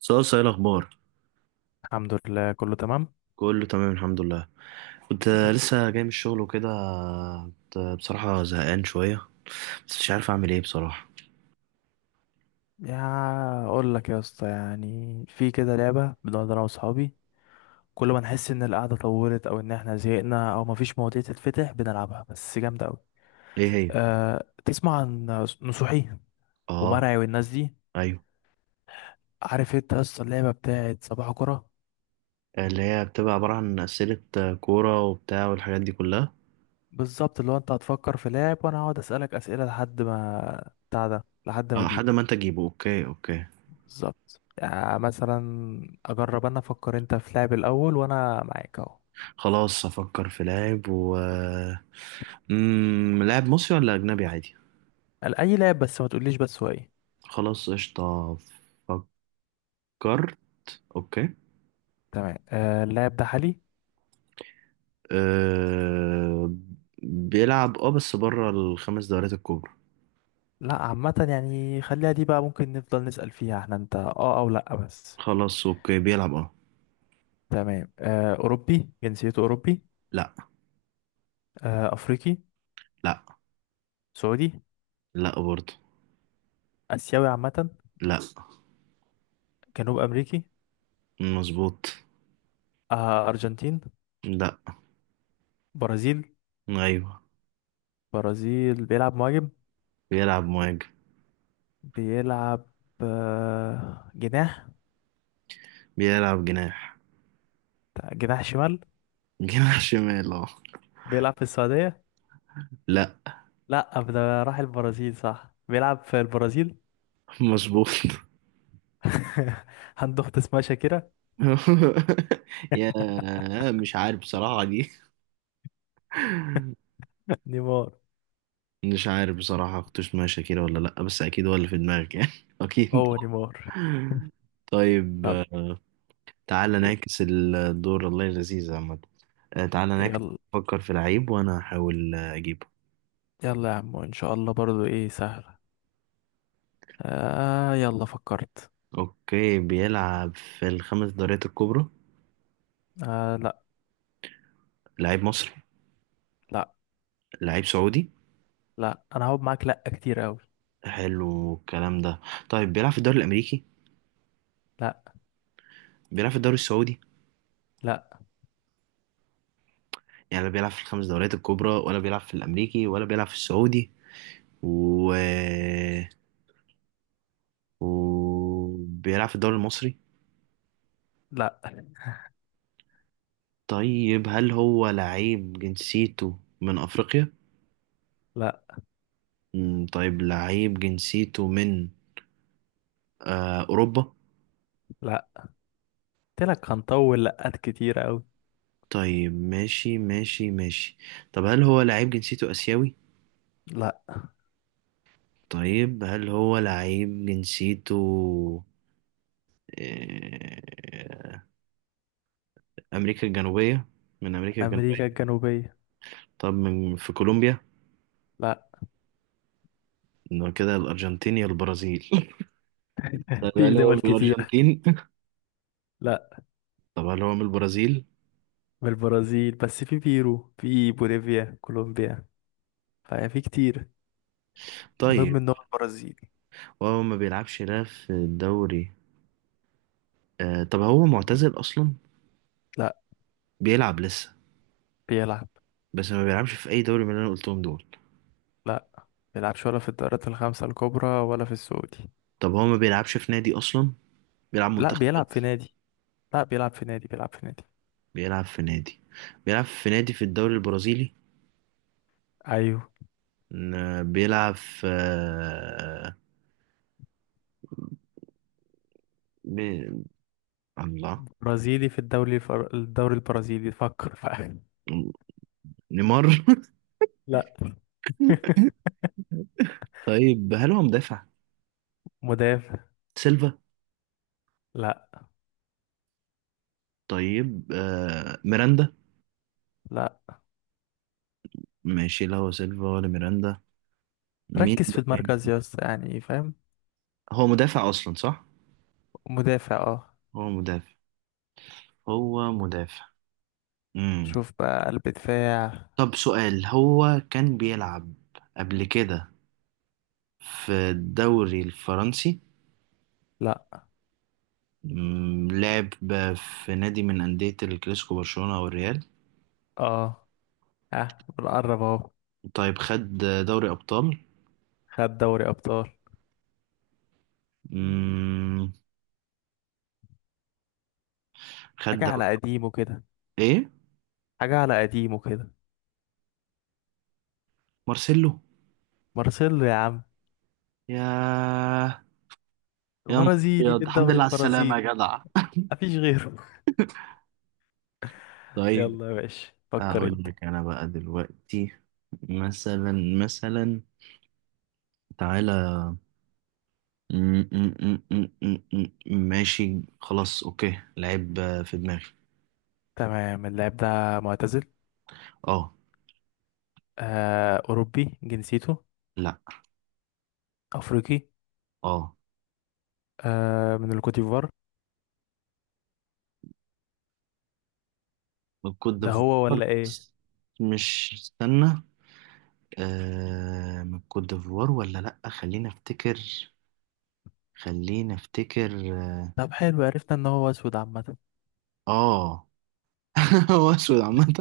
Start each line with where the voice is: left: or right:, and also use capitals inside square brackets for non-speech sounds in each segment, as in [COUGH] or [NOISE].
right: صوصة، ايه الاخبار؟
left: الحمد لله، كله تمام.
right: كله تمام، الحمد لله. كنت لسه جاي من الشغل وكده. كنت بصراحة زهقان شوية. بس مش عارف اعمل ايه بصراحة.
left: يا اقول لك يا اسطى، يعني في كده لعبه بنقعد انا واصحابي، كل ما نحس ان القعده طولت او ان احنا زهقنا او مفيش مواضيع تتفتح بنلعبها، بس جامده قوي.
right: ايه هي؟
left: أه، تسمع عن نصوحي
right: اه.
left: ومرعي والناس دي؟
right: ايوه.
left: عارف انت يا اسطى اللعبه بتاعت صباح كره؟
right: اللي هي بتبقى عبارة عن اسئلة كورة وبتاع والحاجات دي كلها.
left: بالظبط، اللي هو انت هتفكر في لاعب وانا هقعد اسالك اسئله لحد ما بتاع ده لحد ما
right: اه، لحد
left: اجيبه.
right: ما انت تجيبه. اوكي، اوكي.
left: بالظبط. يعني مثلا اجرب، انا افكر انت في لاعب الاول وانا معاك اهو.
right: خلاص، افكر في لاعب و لاعب مصري ولا اجنبي عادي؟
left: قال اي لاعب، بس ما تقوليش بس هو ايه.
right: خلاص، قشطة. فكرت. اوكي.
left: تمام. آه، اللاعب ده حالي؟
right: أه... بيلعب، بس بره الخمس دوريات الكبرى.
left: لا عامة، يعني خليها دي بقى ممكن نفضل نسأل فيها، احنا انت اه او لا بس.
right: خلاص، اوكي، بيلعب، اه.
left: تمام. آه، اوروبي جنسيته؟ اوروبي
right: لا.
left: آه؟ افريقي؟
right: لا.
left: سعودي؟
right: لا برضه.
left: اسيوي عامة؟
right: لا.
left: جنوب امريكي؟
right: مظبوط.
left: آه، ارجنتين؟
right: لا.
left: برازيل؟
right: ايوه.
left: برازيل. بيلعب مهاجم؟
right: بيلعب مهاجم.
left: بيلعب جناح؟
right: بيلعب جناح.
left: جناح شمال.
right: [LAUGHS] جناح شمال، اه.
left: بيلعب في السعودية؟
right: لا.
left: لا، ده راح البرازيل، صح؟ بيلعب في البرازيل.
right: مظبوط.
left: [LAUGHS] عنده اخت اسمها شاكيرا؟
right: [LAUGHS] يا مش عارف بصراحة دي.
left: نيمار.
right: مش عارف بصراحة، كنت اسمها شاكيرا ولا لأ، بس أكيد هو اللي في دماغك يعني، [LAUGHS] أكيد
left: هو
right: طبعا.
left: نيمار. [LAUGHS]
right: طيب.
left: طب
right: تعالى
left: ي-
right: نعكس الدور، الله لذيذ عامة. تعالى نعكس.
left: يلا.
right: فكر في لعيب وأنا هحاول أجيبه.
left: يلا يا عم، ان شاء الله برضو ايه سهلة. آه، يلا فكرت.
right: اوكي، بيلعب في الخمس دوريات الكبرى؟
left: آه لا.
right: لعيب مصري؟
left: لا.
right: لعيب سعودي؟
left: انا هقعد معاك، لا كتير قوي.
right: حلو الكلام ده. طيب، بيلعب في الدوري الامريكي؟
left: لا.
right: بيلعب في الدوري السعودي؟
left: لا.
right: يعني لا بيلعب في الخمس دوريات الكبرى، ولا بيلعب في الامريكي، ولا بيلعب في السعودي، و وبيلعب في الدوري المصري؟
left: لا.
right: طيب، هل هو لعيب جنسيته من افريقيا؟
left: لا.
right: طيب، لعيب جنسيته من اوروبا؟
left: لا. قلت لك هنطول، لقات كتير قوي.
right: طيب، ماشي ماشي ماشي. طب، هل هو لعيب جنسيته اسيوي؟
left: لا.
right: طيب، هل هو لعيب جنسيته آه، أمريكا الجنوبية؟ من أمريكا
left: امريكا
right: الجنوبية.
left: الجنوبية.
right: طب، من في كولومبيا؟
left: لا.
right: إنه كده الأرجنتين يا البرازيل. [LAUGHS] طب،
left: في
right: هل هو
left: دول
right: من
left: كتير.
right: الأرجنتين؟
left: لا.
right: [LAUGHS] طب، هل هو من البرازيل؟
left: من البرازيل، بس في بيرو، في بوليفيا، كولومبيا، ففي كتير. المهم
right: طيب.
left: ان هو البرازيل.
right: وهو ما بيلعبش لا في الدوري. طب، هو معتزل أصلا؟
left: لا.
right: بيلعب لسه؟
left: بيلعب.
right: بس ما بيلعبش في أي دوري من اللي أنا قلتهم دول؟
left: لا بيلعبش ولا في الدوريات الخمسة الكبرى ولا في السعودي.
right: طب، هو ما بيلعبش في نادي أصلا؟ بيلعب
left: لا
right: منتخب
left: بيلعب في
right: بس؟
left: نادي. بيلعب في نادي.
right: بيلعب في نادي. بيلعب في نادي في الدوري البرازيلي؟
left: ايوه.
right: بيلعب في بي... الله.
left: برازيلي في الدوري الدوري البرازيلي، فكر فاهم.
right: نيمار. [LAUGHS]
left: لا. [LAUGHS]
right: طيب، هل هو مدافع؟
left: مدافع.
right: سيلفا؟
left: لا.
right: طيب، ميراندا؟
left: لا،
right: ماشي، لا هو سيلفا ولا ميراندا. مين
left: ركز في
right: ده تاني؟
left: المركز يا اسطى يعني، فاهم؟
right: هو مدافع اصلا، صح؟
left: مدافع، اه.
right: هو مدافع. هو مدافع. امم
left: شوف بقى، قلب دفاع.
right: طب سؤال: هو كان بيلعب قبل كده في الدوري الفرنسي؟
left: لا.
right: لعب في نادي من أندية الكلاسيكو، برشلونة أو الريال؟
left: اه. اه، بنقرب اهو.
right: طيب، خد دوري أبطال؟
left: خد دوري ابطال.
right: امم خد
left: حاجة على
right: دوري.
left: قديمه كده.
right: ايه؟
left: حاجة على قديمه كده.
right: مارسيلو.
left: مارسيلو يا عم،
right: يا يا نهار
left: برازيلي في
right: ابيض، الحمد
left: الدوري
right: لله على السلامة يا
left: البرازيلي.
right: جدع.
left: مفيش غيره.
right: طيب.
left: يلا يا باشا، فكر
right: اقول
left: انت.
right: لك انا بقى دلوقتي، مثلا، مثلا، تعالى. م- م- م- م- م- ماشي، خلاص، اوكي، لعيب في دماغي.
left: تمام. اللاعب ده معتزل.
right: اه.
left: آه، أوروبي جنسيته؟
right: لا.
left: أفريقي؟
right: اه.
left: آه، من الكوتيفوار؟
right: من كوت
left: ده هو
right: ديفوار
left: ولا إيه؟
right: بس. مش، استنى. من كوت ديفوار ولا لا، خلينا افتكر. خلينا افتكر، اه.
left: طب حلو، عرفنا إن هو أسود عامة.
right: آه. [LAUGHS] هو اسود عامة.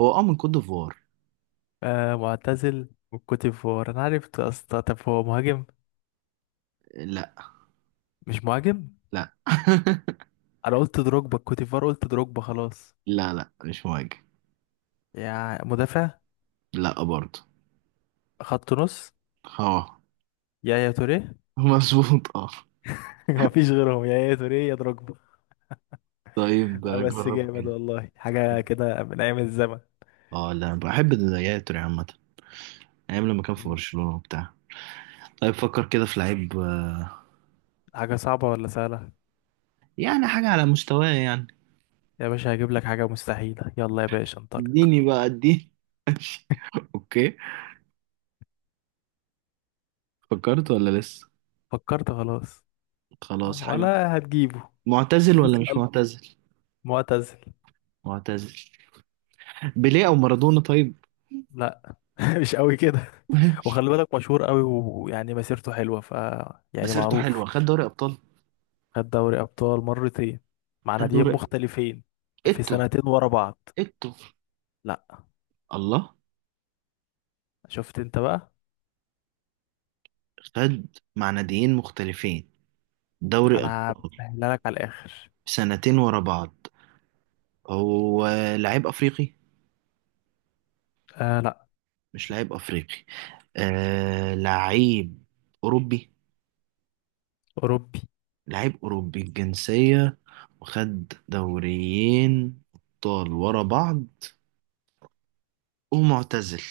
right: هو من كوت ديفوار.
left: آه، معتزل والكوتيفوار، أنا عرفت يا اسطى. طب هو مهاجم؟
right: لا.
left: مش مهاجم؟
right: لا.
left: أنا قلت دروجبا الكوتيفوار، قلت دروجبا خلاص.
right: [LAUGHS] لا لا، مش مواجه.
left: يا مدافع،
right: لا برضه.
left: خط نص،
right: اه.
left: يا توريه.
right: مظبوط، اه.
left: [LAUGHS] مفيش غيرهم، يا توريه يا دروجبا.
right: طيب،
left: لا بس
right: جرب
left: جامد
right: كده.
left: والله، حاجة كده من أيام الزمن.
right: اه، لا، بحب الجياتوري عامة. ايام لما كان في
left: مم.
right: برشلونة وبتاع. طيب، فكر كده في لعيب.
left: حاجة صعبة ولا سهلة؟
right: يعني حاجة على مستواه، يعني.
left: يا باشا هجيب لك حاجة مستحيلة، يلا يا باشا انطلق.
right: اديني بقى، اديني. اوكي. فكرت ولا لسه؟
left: فكرت خلاص
right: خلاص، حاجة؟
left: ولا هتجيبه؟
right: معتزل ولا
left: لسه
right: مش
left: قلب.
right: معتزل؟
left: معتزل.
right: معتزل. بيليه او مارادونا؟ طيب.
left: لا. [LAUGHS] مش قوي كده.
right: [LAUGHS]
left: وخلي بالك، مشهور قوي ويعني مسيرته حلوة، ف يعني
right: مسيرته حلوة،
left: معروف.
right: خد دوري ابطال؟
left: خد دوري أبطال مرتين، مع
right: خد
left: ناديين
right: دوري.
left: مختلفين، في
right: اتو؟
left: سنتين ورا بعض.
right: اتو!
left: لا.
right: الله.
left: شفت انت بقى؟
right: خد. مع ناديين مختلفين. دوري
left: انا
right: ابطال.
left: بسهلها لك على الآخر.
right: سنتين ورا بعض. هو لعيب افريقي؟
left: آه لا.
right: مش لعيب افريقي. آه، لعيب اوروبي؟
left: أوروبي.
right: لعيب اوروبي الجنسية. وخد دوريين ابطال ورا بعض. ومعتزل.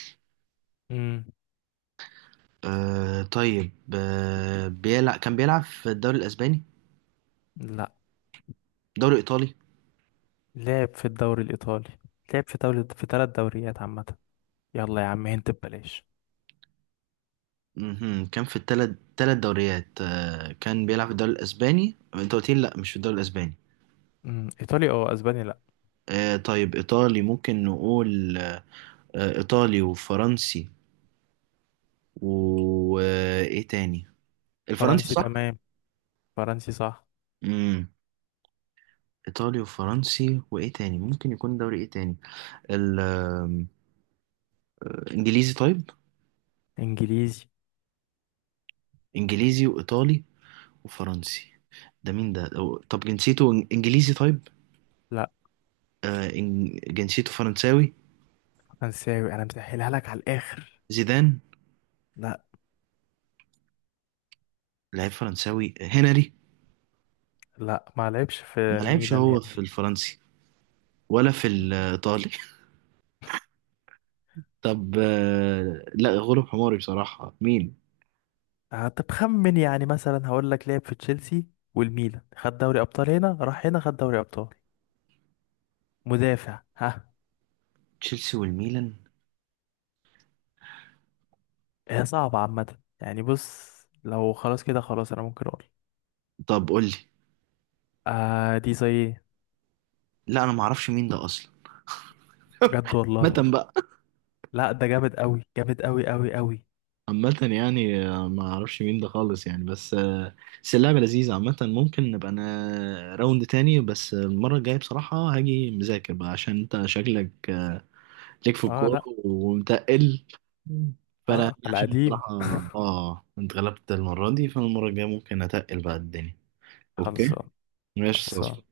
left: مم.
right: طيب، كان بيلعب في الدوري الاسباني؟
left: لا.
right: دوري ايطالي؟
left: لعب في الدوري الإيطالي، لعب في دوري، في ثلاث دوريات عامة. يلا يا عم انت ببلاش.
right: مهم. كان في التلت تلت دوريات. كان بيلعب في الدوري الاسباني، انت قلت لي لا، مش في الدوري الاسباني.
left: أمم، ايطالي او اسباني؟ لا.
right: طيب، ايطالي ممكن نقول. ايطالي وفرنسي. وايه تاني؟ الفرنسي،
left: فرنسي،
right: صح؟
left: تمام. فرنسي صح.
right: امم ايطالي وفرنسي، وايه تاني ممكن يكون دوري ايه تاني؟ ال- آم، انجليزي، طيب؟
left: انجليزي؟
right: انجليزي وايطالي وفرنسي. ده مين ده طب، جنسيته انجليزي، طيب؟
left: لا.
right: جنسيته فرنساوي؟
left: فرنساوي. انا مسهلها لك على الاخر.
right: زيدان؟
left: لا.
right: لعيب فرنساوي، هنري؟
left: لا، ما لعبش في
right: ما لعبش
left: الميلان
right: هو في
left: هنري.
right: الفرنسي ولا في الإيطالي؟ [LAUGHS] طب، لا، غلب حماري بصراحة، مين؟
left: آه، طب خمن. يعني مثلا هقول لك، لعب في تشيلسي والميلان، خد دوري ابطال هنا، راح هنا خد دوري ابطال، مدافع، ها.
right: تشيلسي والميلان؟
left: هي صعبة عامة يعني، بص، لو خلاص كده خلاص انا ممكن اقول.
right: طب قول لي.
left: آه، دي زي ايه.
right: لا، انا ما اعرفش مين ده اصلا.
left: بجد والله،
right: عامة بقى.
left: لا ده جامد قوي، جامد قوي.
right: عامة يعني، ما اعرفش مين ده خالص، يعني. بس اللعبة لذيذة عامة. ممكن نبقى انا راوند تاني، بس المرة الجاية بصراحة هاجي مذاكر بقى، عشان انت شكلك ليك في
left: اه
right: الكورة
left: لا،
right: ومتقل. فانا
left: اه
right: يعني
left: على
right: عشان
left: قديم.
right: بصراحة، اه، انت غلبت المرة دي، فالمرة الجاية ممكن اتقل بقى الدنيا.
left: [LAUGHS]
right: اوكي،
left: خلصان. خلصان.
right: ماشي.